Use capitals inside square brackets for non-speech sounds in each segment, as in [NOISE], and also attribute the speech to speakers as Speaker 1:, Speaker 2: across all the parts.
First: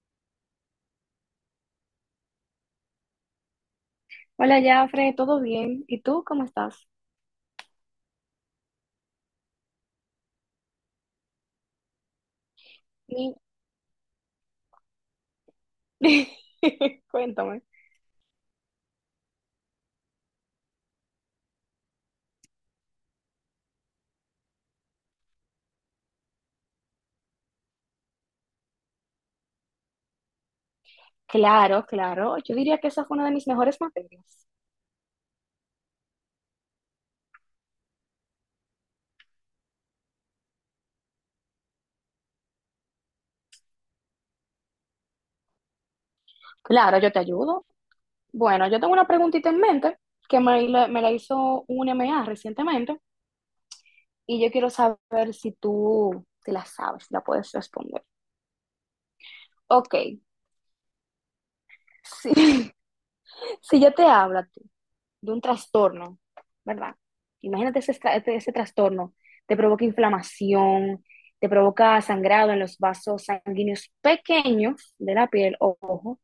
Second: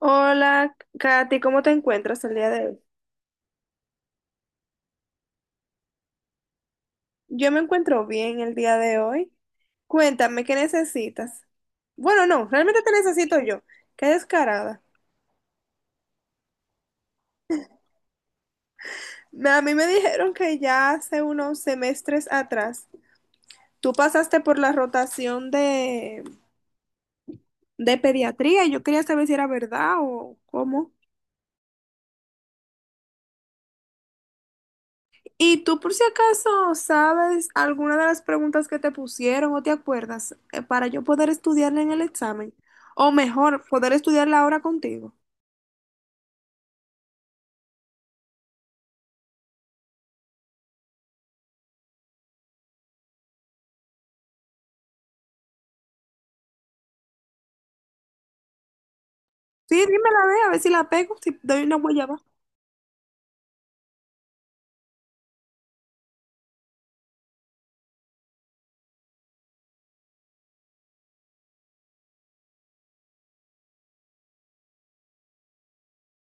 Speaker 1: Hola, Katy, ¿cómo te encuentras el día de hoy?
Speaker 2: Hola, Jafre, ¿todo bien? ¿Y tú cómo estás?
Speaker 1: Yo me encuentro bien el día de hoy. Cuéntame, ¿qué necesitas? Bueno, no, realmente te
Speaker 2: Mi-
Speaker 1: necesito yo. Qué descarada.
Speaker 2: [LAUGHS] Cuéntame.
Speaker 1: A mí me dijeron que ya hace unos semestres atrás tú pasaste por la rotación de pediatría y yo quería saber si era verdad o cómo.
Speaker 2: Claro, claro. Yo diría que esa fue una de mis mejores materias.
Speaker 1: ¿Y tú por si acaso sabes alguna de las preguntas que te pusieron o te acuerdas para yo poder estudiarla en el examen? O mejor, poder estudiarla ahora contigo.
Speaker 2: Claro, yo te ayudo. Bueno, yo tengo una preguntita en mente que me la hizo un M. A. recientemente y yo quiero saber si tú te la sabes, si la puedes responder.
Speaker 1: Sí,
Speaker 2: Ok.
Speaker 1: dímela, ve, a ver si la pego, si doy una guayaba.
Speaker 2: Sí, [LAUGHS] si yo te hablo de un trastorno, ¿verdad? Imagínate ese trastorno, te provoca inflamación, te provoca sangrado en los vasos sanguíneos pequeños de la piel, ojo,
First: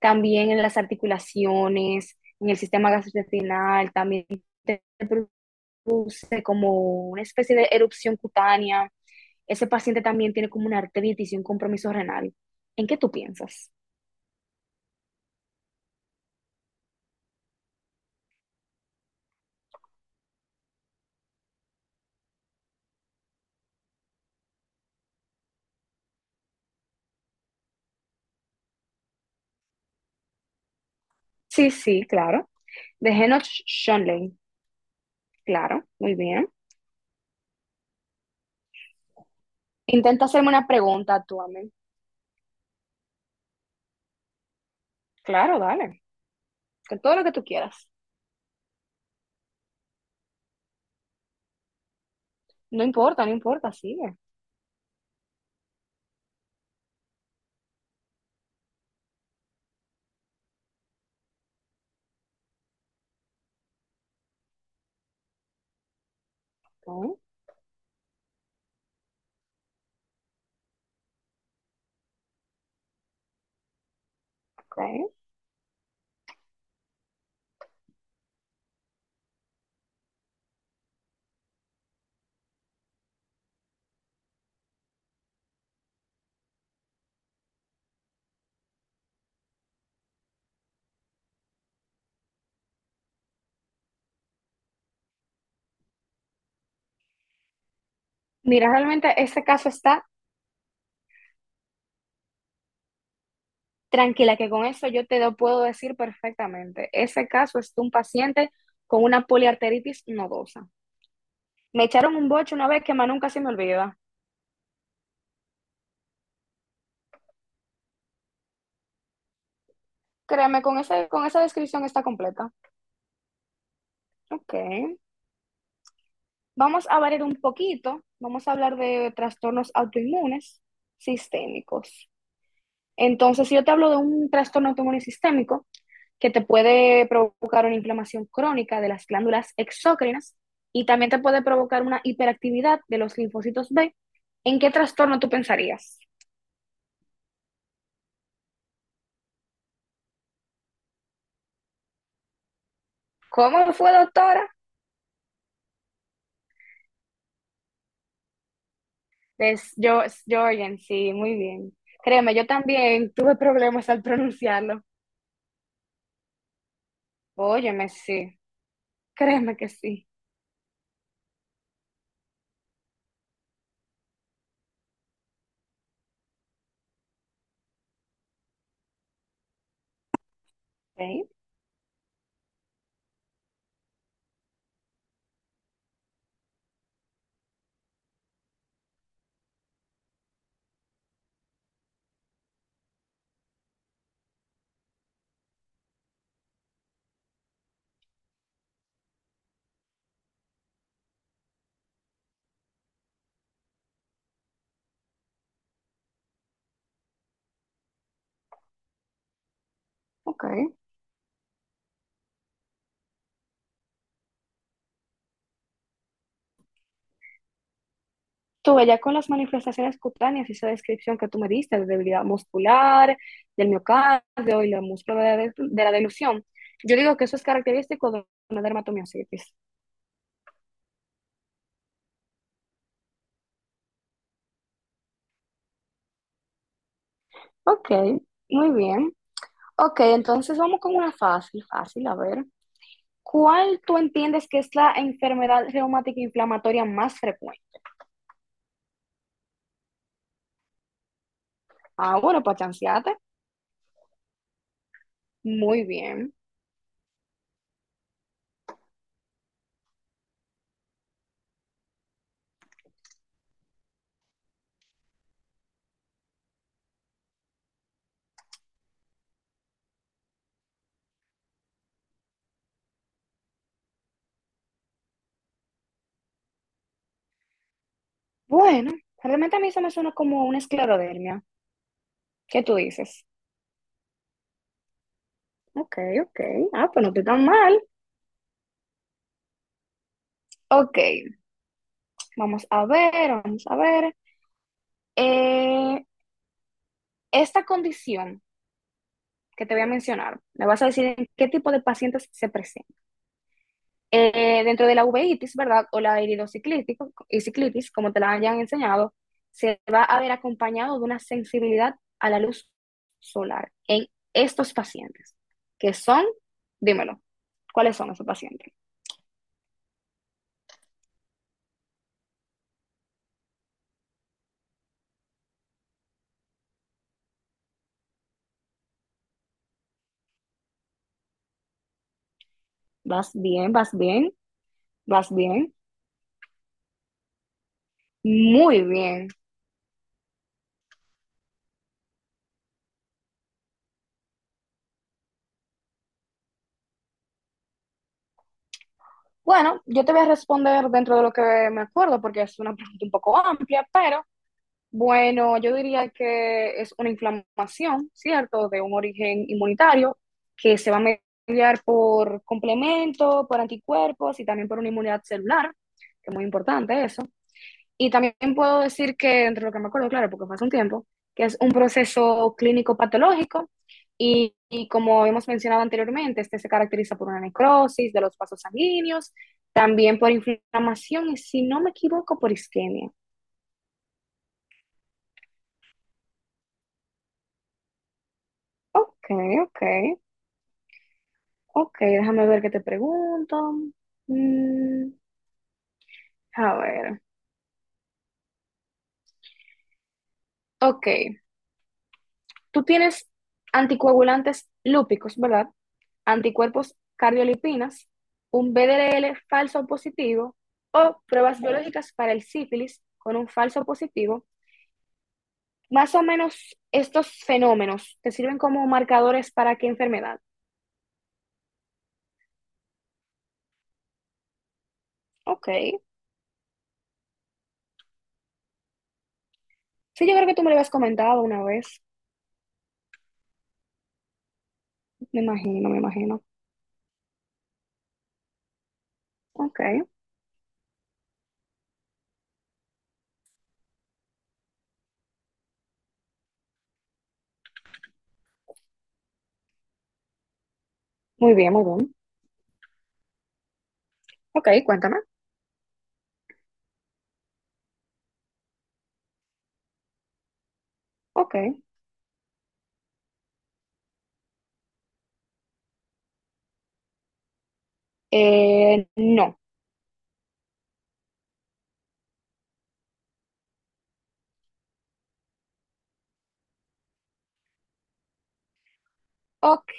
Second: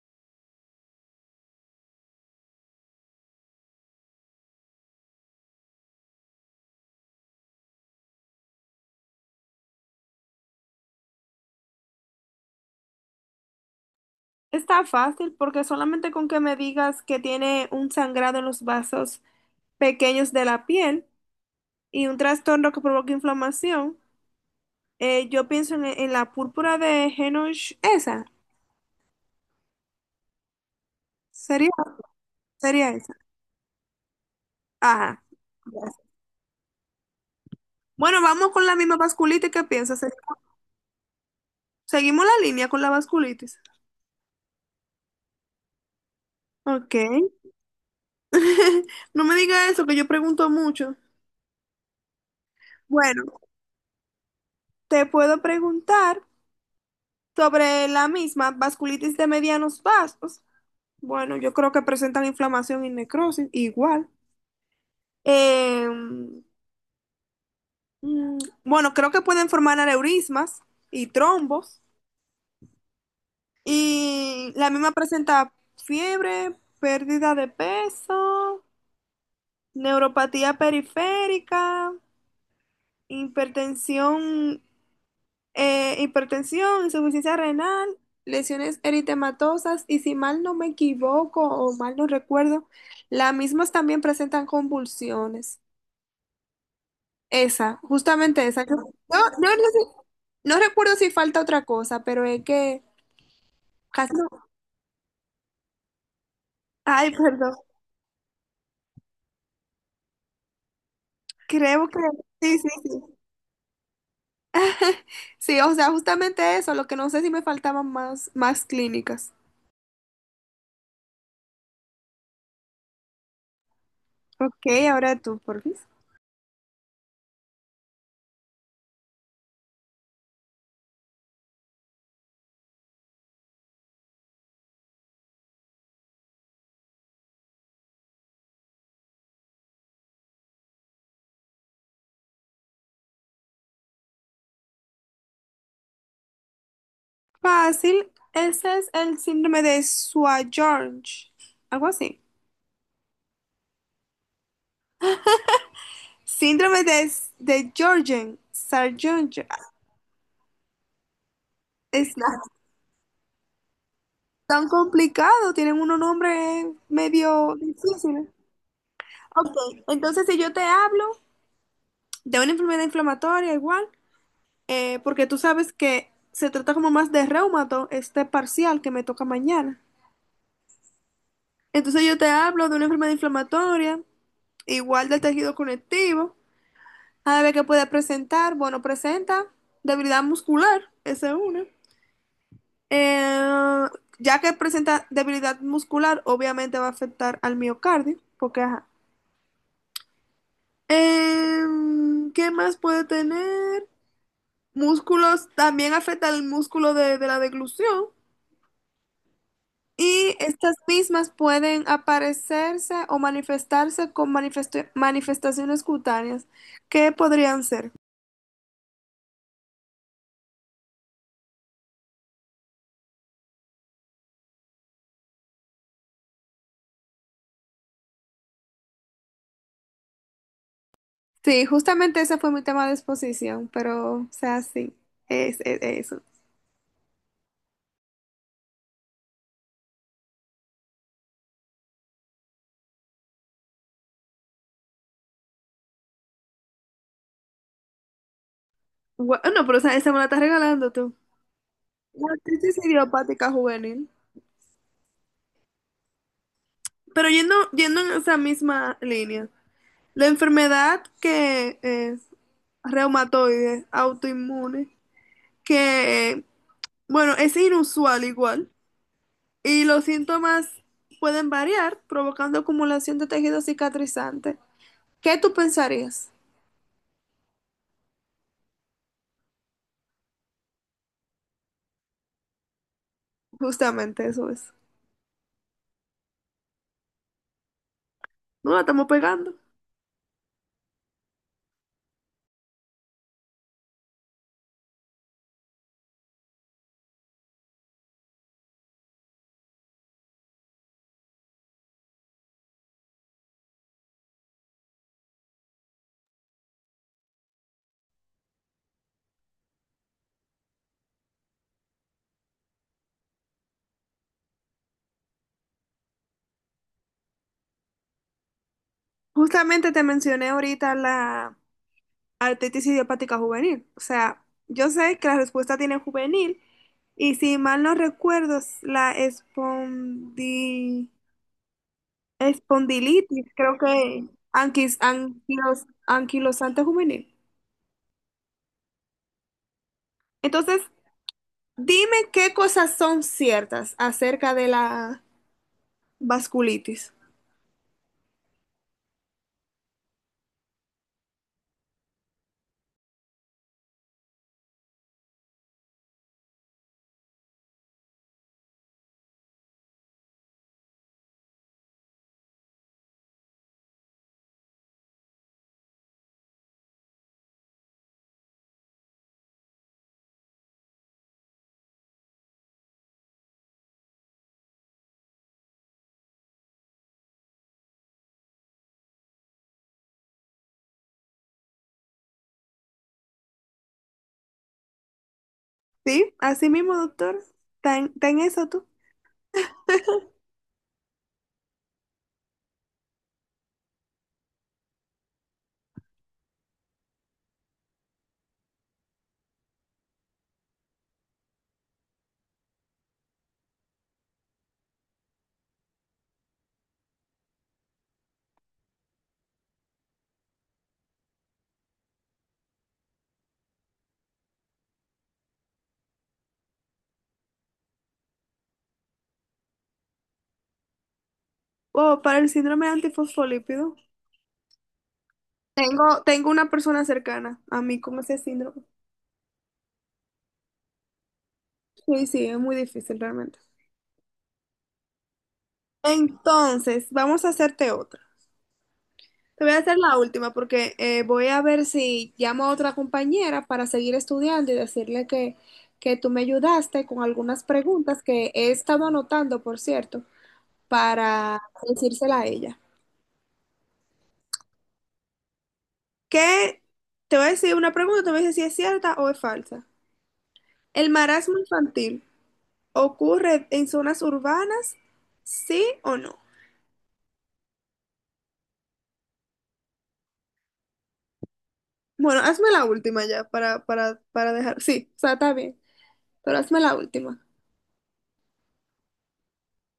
Speaker 2: también en las articulaciones, en el sistema gastrointestinal, también te produce como una especie de erupción cutánea. Ese paciente también tiene como una artritis y un compromiso renal. ¿En qué tú piensas?
Speaker 1: Está fácil porque solamente con que me digas que tiene un sangrado en los vasos pequeños de la piel y un trastorno que provoca inflamación, yo pienso en la púrpura de Henoch, esa. Sería,
Speaker 2: Sí, sí, claro.
Speaker 1: sería
Speaker 2: De
Speaker 1: esa.
Speaker 2: Henoch Schönlein,
Speaker 1: Ajá.
Speaker 2: claro, muy bien.
Speaker 1: Bueno, vamos con la misma vasculitis. ¿Qué piensas?
Speaker 2: Intenta hacerme una pregunta tú a mí.
Speaker 1: Seguimos la línea con la vasculitis.
Speaker 2: Claro, dale. Que todo lo que
Speaker 1: Ok.
Speaker 2: tú quieras.
Speaker 1: [LAUGHS] No me diga eso, que yo pregunto mucho.
Speaker 2: No importa, no
Speaker 1: Bueno,
Speaker 2: importa, sigue.
Speaker 1: te puedo preguntar sobre la misma vasculitis de medianos vasos. Bueno, yo creo que presentan inflamación y necrosis, igual. Eh, mm,
Speaker 2: Ok,
Speaker 1: bueno, creo que pueden formar aneurismas y trombos. Y la
Speaker 2: ok.
Speaker 1: misma presenta fiebre, pérdida de peso, neuropatía periférica, hipertensión, insuficiencia renal, lesiones eritematosas y si mal no me equivoco o mal no recuerdo, las mismas también presentan convulsiones. Esa, justamente esa.
Speaker 2: Mira, realmente ese caso está
Speaker 1: No recuerdo si falta otra cosa, pero es que casi
Speaker 2: tranquila,
Speaker 1: no-
Speaker 2: que con eso yo te lo puedo decir perfectamente.
Speaker 1: ay,
Speaker 2: Ese
Speaker 1: perdón.
Speaker 2: caso es de un paciente con una poliarteritis nodosa. Me
Speaker 1: Creo que
Speaker 2: echaron un boche
Speaker 1: sí, sí,
Speaker 2: una vez que más
Speaker 1: sí.
Speaker 2: nunca se me olvida.
Speaker 1: Sí, o sea, justamente eso, lo que no sé si me faltaban más, más clínicas.
Speaker 2: Créeme, con ese, con esa descripción está completa. Ok.
Speaker 1: Ok, ahora tú, por fin.
Speaker 2: Vamos a variar un poquito. Vamos a hablar de trastornos autoinmunes sistémicos. Entonces, si yo te hablo de un trastorno autoinmune sistémico que te puede provocar una inflamación crónica de las glándulas exócrinas y también te puede provocar una hiperactividad de los linfocitos B, ¿en qué trastorno tú pensarías?
Speaker 1: Fácil, ese es el síndrome de Sjögren's, algo así.
Speaker 2: ¿Cómo fue, doctora?
Speaker 1: Síndrome de Jorgen, Sjögren's.
Speaker 2: Es yo, es Jorgen, sí, muy bien.
Speaker 1: Es no
Speaker 2: Créeme, yo
Speaker 1: es
Speaker 2: también tuve problemas al
Speaker 1: tan
Speaker 2: pronunciarlo.
Speaker 1: complicado, tienen unos nombres medio
Speaker 2: Óyeme,
Speaker 1: difíciles.
Speaker 2: sí,
Speaker 1: Ok,
Speaker 2: créeme que sí.
Speaker 1: entonces si yo te hablo de una enfermedad inflamatoria igual, porque tú sabes que se trata como más de reumato, este parcial que me toca mañana.
Speaker 2: Ok,
Speaker 1: Entonces yo te hablo de una enfermedad inflamatoria, igual del tejido conectivo. A ver qué puede presentar. Bueno, presenta debilidad muscular, esa es una. Eh, ya que presenta debilidad muscular, obviamente va a afectar al miocardio, porque ajá. ¿Qué más puede tener? Músculos, también afecta al músculo de la deglución. Y
Speaker 2: ok.
Speaker 1: estas mismas pueden aparecerse o manifestarse con manifestaciones cutáneas. ¿Qué podrían ser?
Speaker 2: Tuve ya con las manifestaciones cutáneas, esa descripción que tú me diste de debilidad muscular, del miocardio y la músculo de la delusión. Yo digo que eso es característico de una dermatomiositis.
Speaker 1: Sí, justamente ese fue mi tema de exposición, pero, o sea, sí, es eso.
Speaker 2: Ok, muy bien. Ok, entonces vamos con una fácil, fácil, a ver. ¿Cuál tú entiendes que es la enfermedad reumática inflamatoria más frecuente?
Speaker 1: No, pero o sea, esa me la estás regalando tú.
Speaker 2: Ah,
Speaker 1: La
Speaker 2: bueno, para
Speaker 1: artritis
Speaker 2: chancearte.
Speaker 1: idiopática juvenil.
Speaker 2: Muy bien.
Speaker 1: Pero yendo en esa misma línea, la enfermedad que es reumatoide, autoinmune, que, bueno, es inusual igual, y los síntomas pueden variar, provocando acumulación de tejido cicatrizante. ¿Qué tú pensarías?
Speaker 2: Bueno, realmente a mí se me suena como una esclerodermia. ¿Qué tú dices?
Speaker 1: Justamente eso es.
Speaker 2: Ok, ok. Ah, pues no estoy tan mal.
Speaker 1: No la estamos pegando.
Speaker 2: Ok, vamos a ver, vamos a ver. Eh, esta condición que te voy a mencionar, me vas a decir en qué tipo de pacientes se presenta. Dentro de la uveitis, ¿verdad? O la iridociclitis, y ciclitis, como te la hayan enseñado, se va a ver acompañado de una sensibilidad a la luz solar en estos pacientes, que son, dímelo, ¿cuáles son esos pacientes?
Speaker 1: Justamente te mencioné ahorita la artritis idiopática juvenil. O sea, yo sé que la respuesta tiene juvenil y si mal no recuerdo, es la
Speaker 2: Vas
Speaker 1: espondilitis,
Speaker 2: bien,
Speaker 1: creo
Speaker 2: vas
Speaker 1: que
Speaker 2: bien, vas bien,
Speaker 1: anquilosante juvenil.
Speaker 2: muy bien.
Speaker 1: Entonces, dime qué cosas son ciertas acerca de la vasculitis.
Speaker 2: Bueno, yo te voy a responder dentro de lo que me acuerdo, porque es una pregunta un poco amplia, pero bueno, yo diría que es una inflamación, ¿cierto?, de un origen inmunitario que se va a mediar por complemento, por anticuerpos y también por una inmunidad celular, que es muy importante eso. Y también puedo decir que, entre lo que me acuerdo, claro, porque fue hace un tiempo, que es un proceso clínico patológico y como hemos mencionado anteriormente, este se caracteriza por una necrosis de los vasos sanguíneos, también por inflamación y, si no me equivoco, por isquemia.
Speaker 1: ¿Sí? Así mismo, doctor. Ten eso tú?
Speaker 2: Ok, ok, ok, déjame ver qué te pregunto. Mm, a ver, ok. Tú tienes anticoagulantes lúpicos, ¿verdad? Anticuerpos cardiolipinas, un BDL falso positivo o pruebas biológicas para el sífilis con un falso positivo. Más o menos estos fenómenos te sirven como marcadores para qué enfermedad.
Speaker 1: O para el síndrome antifosfolípido.
Speaker 2: Ok.
Speaker 1: Tengo una persona cercana a mí con ese síndrome.
Speaker 2: Sí, yo creo que tú me lo habías comentado una vez.
Speaker 1: Sí, sí, es muy difícil realmente.
Speaker 2: Me imagino, me imagino.
Speaker 1: Entonces, vamos a hacerte otra. Te voy a
Speaker 2: Ok.
Speaker 1: hacer la última porque voy a ver si llamo a otra compañera para seguir estudiando y decirle que tú me ayudaste con algunas preguntas que he estado anotando, por cierto,
Speaker 2: Muy
Speaker 1: para
Speaker 2: bien, muy bien.
Speaker 1: decírsela a ella.
Speaker 2: Ok, cuéntame.
Speaker 1: ¿Qué? Te voy a decir una pregunta, te voy a decir si es cierta o es falsa. ¿El
Speaker 2: Ok.
Speaker 1: marasmo infantil ocurre en zonas urbanas, sí o no?
Speaker 2: No.
Speaker 1: Bueno, hazme la última ya para dejar. Sí, o sea, está bien, pero hazme la última.
Speaker 2: Ok,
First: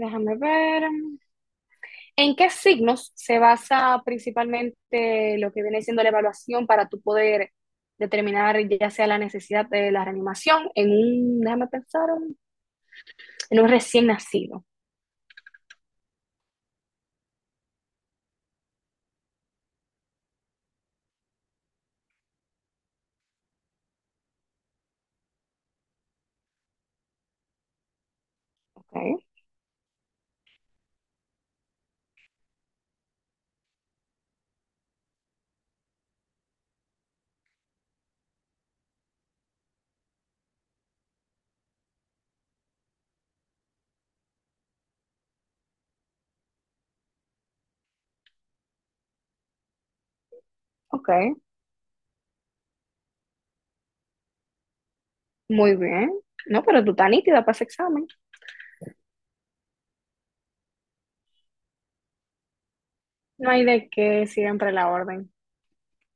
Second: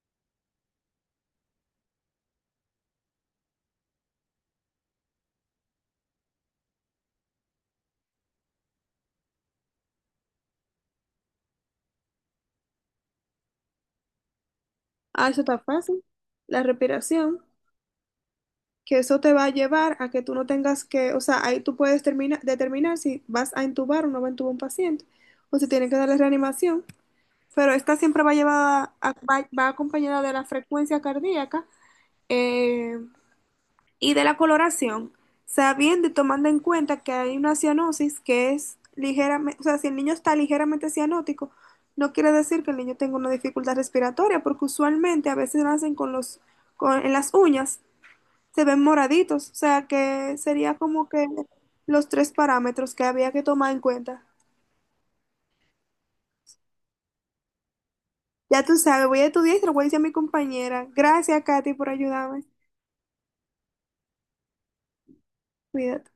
Speaker 2: déjame ver. ¿En qué signos se basa principalmente lo que viene siendo la evaluación para tu poder determinar ya sea la necesidad de la reanimación en un, déjame pensar, un- en un recién nacido?
Speaker 1: Ah, eso está fácil. La respiración, que eso te va a llevar a que tú no tengas que, o sea, ahí tú puedes determinar si vas a intubar o no va a intubar un paciente, o si tienen que darle reanimación, pero esta siempre va llevada,
Speaker 2: Ok,
Speaker 1: va acompañada de la frecuencia cardíaca, eh, y de la coloración, sabiendo y tomando en cuenta que hay una cianosis que es ligeramente, o sea, si el niño está ligeramente cianótico, no quiere decir que el niño tenga una dificultad respiratoria, porque usualmente a veces nacen con los, con, en las uñas, se ven moraditos, o sea, que sería como
Speaker 2: ok,
Speaker 1: que los tres parámetros que había que tomar en cuenta.
Speaker 2: muy bien. No, pero tú estás nítida para ese examen.
Speaker 1: Ya tú sabes, voy a estudiar y se lo voy a decir a mi compañera. Gracias, Katy, por ayudarme.
Speaker 2: No hay de qué, siempre la orden.
Speaker 1: Cuídate.